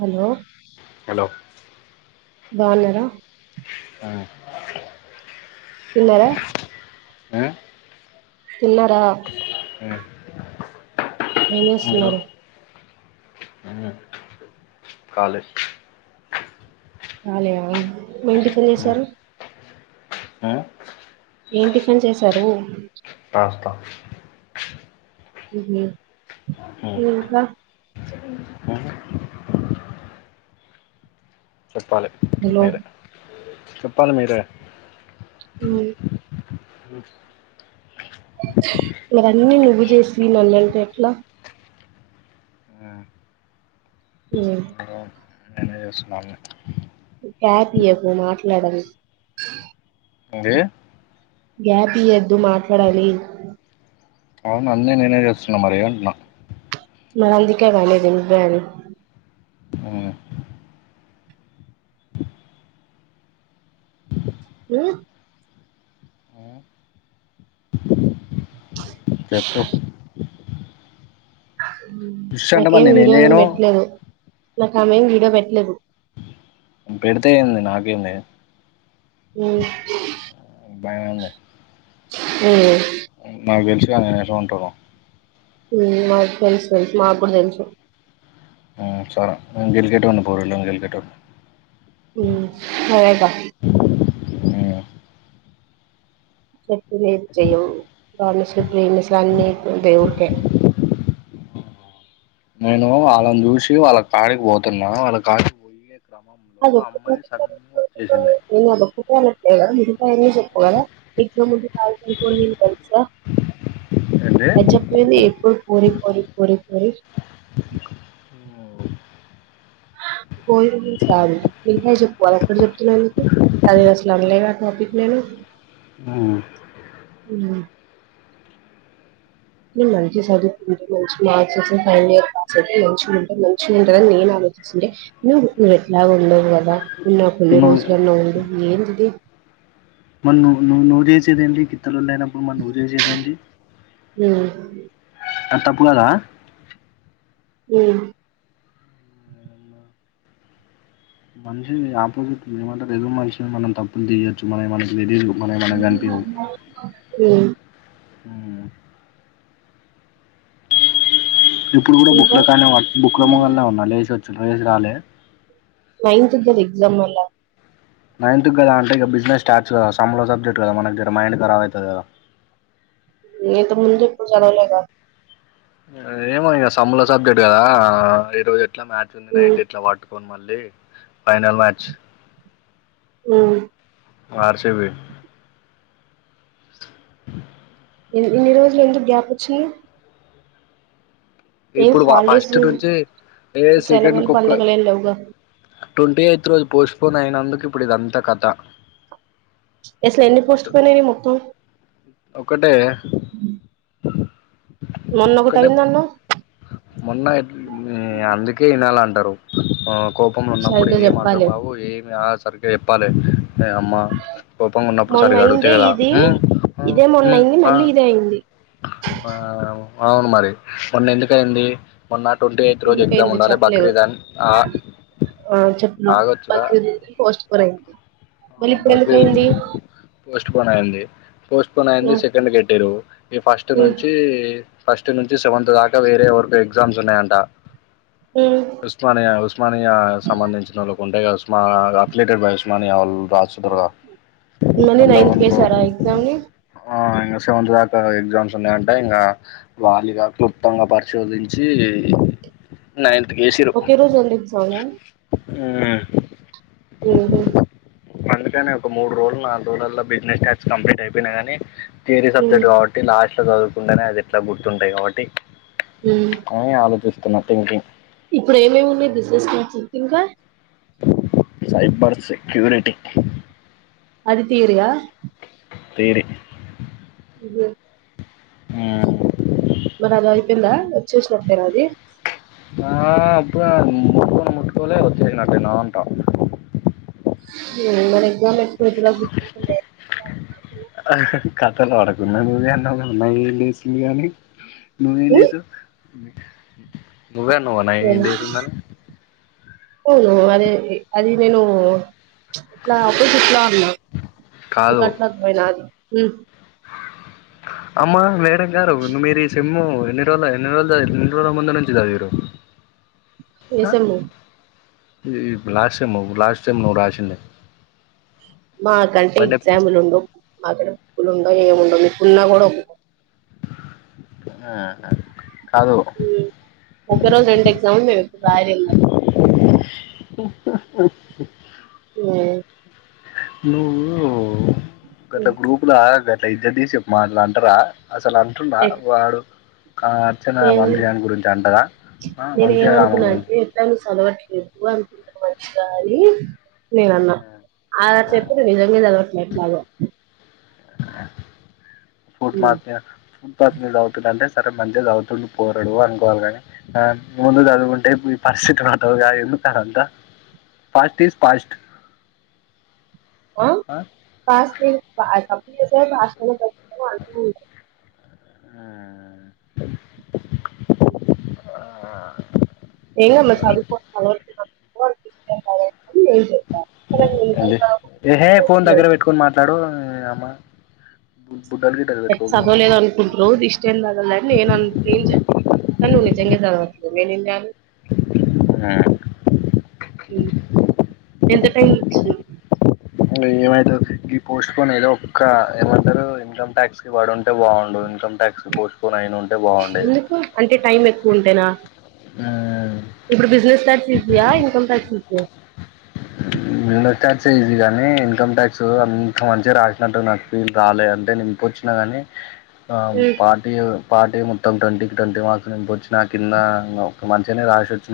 Hello hello బాగున్నారా ఆ తిన్నార ఆ తిన్నారా అ ఏంచేస్తున్నారు. కాలేజ్ కాలీయా, ఎం టిఫిన్ చేసారు. ఆ ఏం టిఫిన్ చేసారు. పాస్త ఉహు ఇంకా చెప్పాలి హలో మీరే. చెప్పలి మీరే ఉమ్మ్ మీరన్నీ నువ్వు చేసిన [unintelligible] ఎట్లా హుమ్మ్ [unintelligible] [unintelligible] మాట్లాడదు ఏంది గ్యాప్ ఇయ్యదు మాట్లాడాలి. అవును అన్నీ నేనే చేస్తున్నా మరి అంటున్న. నేన్ అందుకే అనలేదు నువ్వే అని. హూ చుప్ చెప్పు ఉష్ అంటే మరి నాకేం నేనేం వీడియో ఏం జేయ్ను. పెట్టలేదు నాకు ఆమేం వీడియో పెట్టలేదు పెడితే ఏంది నాకేంది మ్ బాగుంది మ్ నాకు తెెలిసిగా నేనే ఉంటాను మ్ మాకు తెలుసు మా గూడా తెలుసు మ్ సరే ఎజళ గట వన్న పోర్లోంగజల్ గటన్ మ్ సరేఖ చెపింది చేసినావు [unintelligible] దేవుడికే నేను వాళ్ళని చూసి వాళ్ళ కాడికి పోతున్నా వాళ్ళ కాడికి పోయి గొప్ప గొప్ప వచ్చేసింది కదా ము చెప్పగదా ఎజా ము ఉంది అని కొన్ని తెలుసా ఏంటి రజతంది ఎప్పుడు కోరి పోరీ పోరీ పోరి పో మీరు భ చెప్పు ఎక్కడ చెప్తున్నా ఎందుకు తది అసల్ టాపిక్ నేను మ్మ్ ఉమ్ మంచి సదు ఉంట మంచి మార్క్స్ వ ఫైన్ ఇయర్ పాస్ అయితే మంచిగా ఉంట మంచిగా ఉంటందిని నేను ఆలోచిస్తుండే, నువ్వు నువ్వు ఎలాగా ఉండవు కదా ఉన్నకునే నువ్వు రోజ [unintelligible] ఉండే ఏంటిది మన్ నువ్ ను చేసింద్ ఇత్తలలో లేనప్పుడు మన్ నువ్ చేసేది ఏంది మ్ ఆ తప్పు కదా మ్ మనిషి ఆపోజిట్ ఉంది ఏమంటే రదు మనిషిని మనం తప్పులు తీయొచ్చు మన మన లేడీస్లు మ్ మ్ ఇప్పుడు కూడా ఇంకా బుక్ల కానీ బుక్ రమ్ల్లనే ఉన్నా లే చలోవేసిరాలే నైన్త్ ద ఎగ్జామ్ అలా నైన్త్ కదా అంటే ఇక బిజినెస్ స్టార్ట్స్ కదా సమ్లో సబ్జెక్ట్ కదా మన దర మైండ్ కరాబ్ అవుతది కదా ఏతే ముంజప జనలేగ ఏమో ఇంక సమ్ముల సబ్జెక్ట్ కదా ఈరోజే ఇట్లా మ్యాచ్ ఉంది ఉమ్ నైట్ ఇట్లా పట్టుకోని మళ్ళీ ఫైనల్ మ్యాచ్ మ్ ఆర్ సి బి ఇన్ని రోజులు ఎందుకు గ్యాప్ వచ్చింది ఏం ఇప్పుడు హాలిడేస్ ఫస్ట్ నుంచి ఏ సెకండ్ సెలవులు కుక్క పండగలు ఏం లేవుగా ట్వంటీ ఎయిత్ రోజు పోస్ట్ పోన్ అయినందుకు ఇప్పుడు ఇదంతా కథ [unintelligible] ఎన్ని పోస్ట్ అటు పోన్ మొత్తం ఒకటే ఒకటే మొన్నొకటైందన్నావ్ మొన్న [unintelligible] అందుకే లాల అంటారు ఉ కోపంలున్నప్పుడు సరిగ్గా ఏమి అర్థం చెప్పాలి కావు ఏమి ఆస్ సరిగ్గా చెప్పాలె అమ్మా కోపంగున్నప్పుడు మొన్న సరిగా అడుగుతే అయిందే ఇది ఇదే మొన్న మ్ అయింది ఆ మళ్ళీ ఇదే అయింది మ్ ఆ పావ్ అవును మరి మొన్న ఎందుకయ్యింది మొన్న ట్వంటీ ఎయిత్ రోజు ఎగ్జామ్ ఎందుకయింది ఉండాలి చెప్పలేదు బక్రీదన్ ఆ ఆగొచ్చుగా ఫోరయ్యింది మళ్ళి ఆ బక్రీద్ ఇప్పుడెందుకయ్యింది ఉంది పోస్ట్ పోన్ అయింది పోస్ట్ పోన్ అయింది సెకండ్ కెట్టేరు ఈ ఫస్ట్ ఉమ్ నుంచి ఫస్ట్ నుంచి సెవెంత్ దాకా వేరే ఎవరికో ఎగ్జామ్స్ ఉన్నాయంట ఉమ్ ఉస్మానియా ఉస్మానియా సంబంధించినోళ్ళకుంటాయిగా ఆ అఫ్లియేటెడ్ బై ఉస్మానియా వాళ్ మళ్ళీ నైన్త్ కేసారా ఎగ్జామ్ ని [unintelligible] సెవెంత్ దాకా ఎగ్జామ్స్ ఉన్నాయంట ఇంకా వాళ్ళిగ క్లుప్తంగా పరిశోధించి నైన్ ఒకే రోజు అన్నేగ్జామ్ లా [unintelligible] ఊహూ అందుకని ఒక మూడు రోజులు నాలుగు రోజులల్లో బిజినెస్ టాక్స్ కంప్లీట్ అయిపోయినా కాని వేరే ఉమ్ సబ్జెక్ట్ కాబట్టి లాస్ ఎట్లా చదువుకండేనే అదెట్లా గుర్తుంటాయి కాబట్టి కొనీ ఆలోచిస్ [unintelligible] ఇప్పుడేమేమి ఉన్నాయి బిజినెస్ కోర్సెస్ ఇంకా సైబర్ సెక్యూరిటీ అది తీరుగా తీరి [unintelligible] ఆ [unintelligible] వచ్చేసినంతేనా అది ఆ అప్పు [unintelligible] కొలే వచ్చేసినట్టేనా అట్ట హు మరి ఫోన్ ఎత్తుక పోయి ఇచ్చి రాపో కథలు ఆడకున్న నువ్వే అన్నావ్ కద నందిని లేచందనీ నువ్వేం ఉమ్ చేసావ్ మీ నువ్వే అన్నవ నైన్న్ ఏమో డేస్ ఉందని అవును అదే అది నేను ఎట్లా అపోజిట్లా ఉన్నా మీ కాదు కట్లా పోయినాది ఉ అమ్మ మేడం గారు ను మీరి సిమ్ము ఎన్ని రోజుల ఎన్ని రోజులు ఎన్ని రోజుల మందు నుంచి చదివిరు ఏ సేమ్ ఈ లాస్ట్ సేమ్ లాస్ట్ సేమ్ నువ్వు రాసిండే మా కంటే ఎగ్జాంల్ ఉండవు ఎగ్జామ్లు ఉండవు ఏముండవు మీకున్నా కూడా ఆహా ఒక రోజు రెండు ఎక్జామ్ లు రాయలేంగా హా ఆ ఏ నువ్వు గత గ్రూపులా ఇట్ల ఇద్దరు తీసిప్పు మాట్లాడంటరా అసలు అంటున్న వాడు ఆ అర్చన ఏమని వంశీగాని గురించి అంటరా నేను వంశీగాని గురించి నువ్ అనుకుంటారు మంచిగానీ నేనన్నా ఆడ్ చెప్పిండు నిజంగా చదవట్లే మాగో ఫుట్పత్ ఫుట్పాత్త్ మీదగోతు రే మంచిగా చదువుతుండు పోరడు అనుకోవాలి కాని ముందు చదువుకుంటే ఈ పరిస్థితు అతవు కా ఎందు కారు అంతా ఫాస్ట్ ఈజ్ ఫాస్ట్ ఆ పాస్ట్ ఇస్ పాస్ట్ అప్పుడు రే హాస్టల్ నుంచి వచ్చినం అంటు ఆ ఏమ్ చదవుకో పోల లే అేహే లెహే ఫోన్ దగ్గర పెట్టుకోని మాట్లాడు మీ రా మా బూ చదవలేదు అనుకుంటురో జిష్ట ఏం తగల్లే నేను అన్ ఏం చెప్ తా కానీ వీళ్ళు నిజంగా చదవరు బుర్ర నిండా అవే ఆ ఎంత టైం మ్మ్ ఏమైతది ఈ పోస్ట్ పనిదో ఒక్క ఏమంటారు ఇన్కమ్ టాక్స్ కి పడుంటే బాగుండు ఇన్కమ్ ట్యాక్స్ కి పోస్ట్ పోన్ అయిన ఉంటే బాగుండేది ఎందుకు అంటే టైం ఎక్కువ ఉంటేనా ఇప్పుడు బిజినెస్ ట్యాక్స్ ఈజియా ఇన్కమ్ ట్యాక్స్ ఈజియా బిస్ ట్యాక్స్ ఇది కాగానీ ఇన్కమ్ ట్యాక్స్ అంత మంచిగా రాసినట్టు నాకు ఫీ రాలేదు అంటే నే ఇంపొచ్చినా గా ని ఆ పార్టీ ఎవ్ పాార్టీ మొత్తం ట్వంటీకి ట్వంటీ మార్క్స్ నింపొచ్చి నా కింద ఒక మంచ్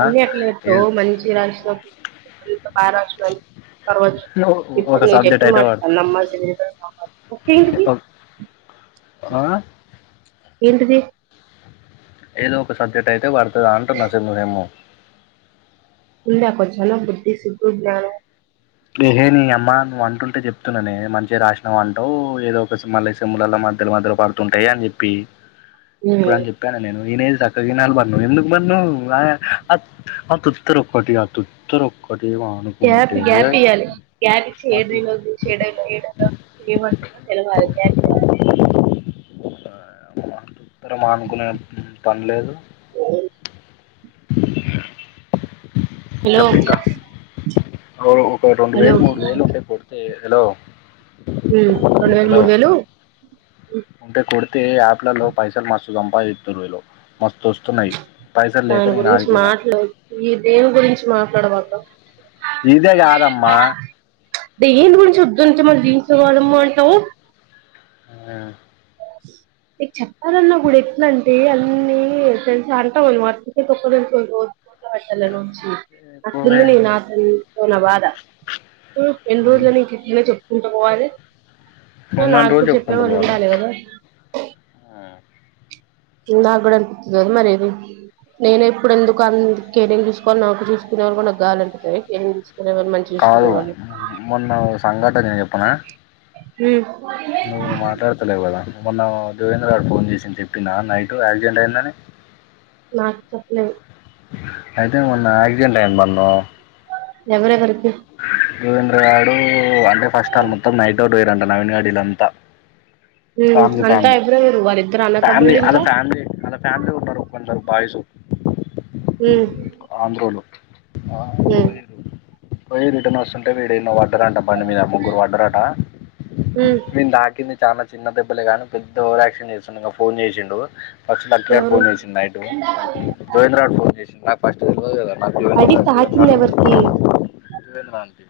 అన్నిీ అట్లా చెప్తావ్ మంచి గా రాసిన బారష్ట్రమ్ తర్వాత ఓ- ఇప్పుడు ఒక ను సబ్జెక్ట్ చెప్పిన అయితే మాట్ పడుతుంది నమ్మచ్చు ఆ ఏంటిది ఏదో ఒక సబ్జెక్ట్ అయితే పడుతదా అంటున్న సెమ్ ది ఏమో ఉందా ఒక జన బుద్ధి సుగురు జ్ఞానం నేనే లేనీ అమ్మ నువంటుంటే చెప్తున్నానే మంచిగా రాసిన వంటవు ఏదో ఒక మళ్ళీ సెమ్లలో మధ్యలో మధ్యలో పడుతుంటాయి అని చెప్పి ఇప్పుడు అని చెప్పాన నేను ఇనేది చక్కకిినాలి మా నువ్ ఎందుకు మా ను ఆ అత్ తొత్త రొక్కటి ఆ తొత్త రోక్క ఒకటెమో ఆనుకుంటే యాలి జ్ఞనిచ్చ ఏడవైలోంది ఏడైలో ఏడైలో ఏమంటుందో తెలవాలి జఞ రా మ్మ్ త్తర మా అనుకునే పని లేదు ఓ హలో చెప్పింకా ఒక రెండు హలో వేలు ఉమ్ మూడు వేలు ఉంటే సెట్ చేయ్ హలో మ్మ్ రెండు వేలు మూడు వేలు అంటే కొడితే ఆట్లలో పైసలు మత్స జంపాదిస్తారు వీళ్ళు మస్తు వస్తున్నాయి పైసలు లేక దాని నేను గురించి ఆగిపోయినా మాట్లొద్దు ఈ దేని గురించి మాట్లాడ బాకు ఇదే కాదమ్మా దేనీ గురించి వద్దంటు మరి దీన్ నువ్వే అనమంటావ్ ఆ నీక్ చెప్పాలన్నా కూడా ఎట్నంటే అన్నీ తెలుసా అంటావేమో అక ఒక్క పెట్టాలను ఒద్ చెప్పలేదు పోవే అట్లుంది నీ నాతతో నా బాధ మ్మ్ ఎన్ రోజులనీ నీతొ చెప్ ఎటు పోవాలి నాకుడ చెప్పేవాళ్ళు ఉండాలి కదా ఆహ్ నాకు కూడా అనిపితుంది కదా మరి నేనే ఏప్పుడు ఎందుకు అందు కేరింగ్ చూసుకోవాలి నాకు చూసుకునే వాళ్ళ కూడా నాకు గవాలి అనిపితుంది కాదు మొన్న సంఘటన నేను చెప్పనా నువ్వు మాట్లాడుతలేవు కదా మొన్న దేవేంద్ర గాడు ఫోన్ చేసింది చెప్పిండా నైట్ యాక్సిడెంట్ అయిందని నక్ చెప్పలేద్ అయితే మన్న ఆక్సిడెంట్ అయింది బన్నో ఎవరెవరు [inaudible] దవేంద్రగాడు అంటే ఫస్ట్ ఆల్ మొత్తం నైట్ఔట్ నవీన్ గాడు ఇదంతా ఫ్యామిలీ అంతా ఫ్యామిలీ ఎవరెవరు వాళ్ళిద్దరు ఫ్యామిలీ అన్నతమ్ముళ్ళు అలా ఇంకా ఫ్యామిలీ అలా ఫ్యామిలీగా ఉంటారు కొందరు బాయ్ సూ ఆంధ్రోలు ఆరు [unintelligible] పోయి రిటన్ వస్తుంటే వీడేమో వాడు పడ్డారట బండి మీద ముగ్గురు పడ్డరట ఈనిక్ దాకింది చానా చిన్న దెబ్బలే గానీ పెద్ద ఓవరాక్షన్ చేస్తుండు ఇకా ఫోన్ చేసిండు ఫస్ట్ అఖి గాడు ఎవరు ఫోన్ చేసిండు నైటు దోవేంద్రరాడ్ ఫోన్ చేసి [unintelligible] పడి తాకింది ఎవర్కి దురేద్రనికి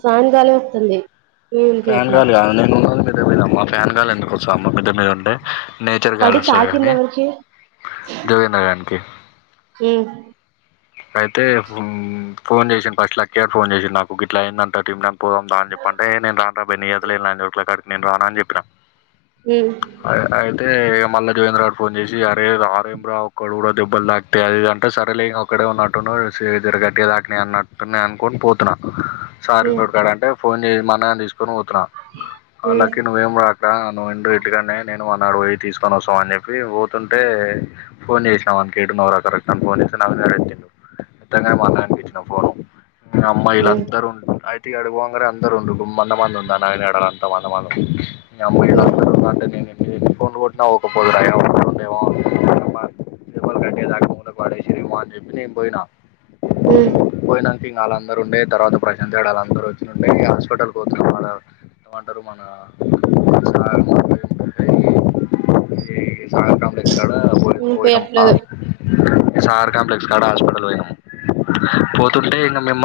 ఫ్యానుగాలి వస్తుంది ఫ్యాన్ వినిపియట్లే గాలి ఆహ్ నేను ఉన్నాగా దీనెమ్మ ఫ్యాన్ గాలి ఎందుకో వస్తంది అమ్మ మిద్ద మీద ఉంటే నేచర్ పడి గాలి ఉస్తాది తాకింది గని ఎవరికి దువిన్న గనికి ఏ అయితే హమ్ ఫోన్ చేసిండు ఫస్ట్ లక్కి గాడ్ ఫోన్ చేసిండు నాకు గిట్లా అయింద [unintelligible] పొదంద అని చెప్పంటే హే నేన్ రన్ రాబియత లేని నోట్ల కడికి నేను రానాని చెప్పిన ఉమ్ అ అ అంతే ఇక మళ్ళ దేవేంద్ర గాడు ఫోన్ చేసి అరే రారెంర ఒక్కడు కూడా దెబ్బలు తాకితే అది ఇది అంటే సరేలే ఇక ఇక్కడే ఉన్నట్టురు సేతికూడా గాట్టటి దకినై అన్నట్టున అనుకోని పోతున్నా సారంగ్ ఉమ్ రోడ్ కాడ అంటే ఫోన్ జయ్ మననీసు సును వచ్చునా ఉమ్ హలాకి నువె రా ఇక్కడ నువ్వు ఎండు ఎటుకనే నేను మానాడు పోయి తీసుకొని వస్తాం అని చెప్పి పోతుంటే ఫోన్ చేసినా వానికి ఏడ ఉన్నావు రా కరెక్ట్ అని ఫోన్ చేసిా అక్కనే మను గానికి ఇచ్చిన ఫోను ఆడ అమ్మాయిలు ఉమ్ అందరూ ఉంయి టి ఆడికి పోగానే అందరు ఉండ్రు అంద మంది ఉంది ఆ నగడ యడల అంత అంద మంది ఉంది ఇ అమ్మాయిలు ఉమ్ అందరూ ఉంట నీ ట్ ఊపోతుల్ క మూలకు పడేసిన్రు వాడ నేను పోయినా ఉ టింగ్ వాళ్ళందరూ ఉండే తర్వాత ప్రశాంతు గాడు వాళ్ళందరూ వచ్చిండేయి హాస్పిటల్కి వచ్చిన వాళ్ళ ఇమంటారు మన ర్ కాంప్లెక్స్ కాడ పోయి పోయినము ఫా వినిపియట్లేదు సార్ కంప్లక్స్ ఇకడ హాస్పిటల్ పోయినం పోతుంటే ఇంకా మిమ్మల్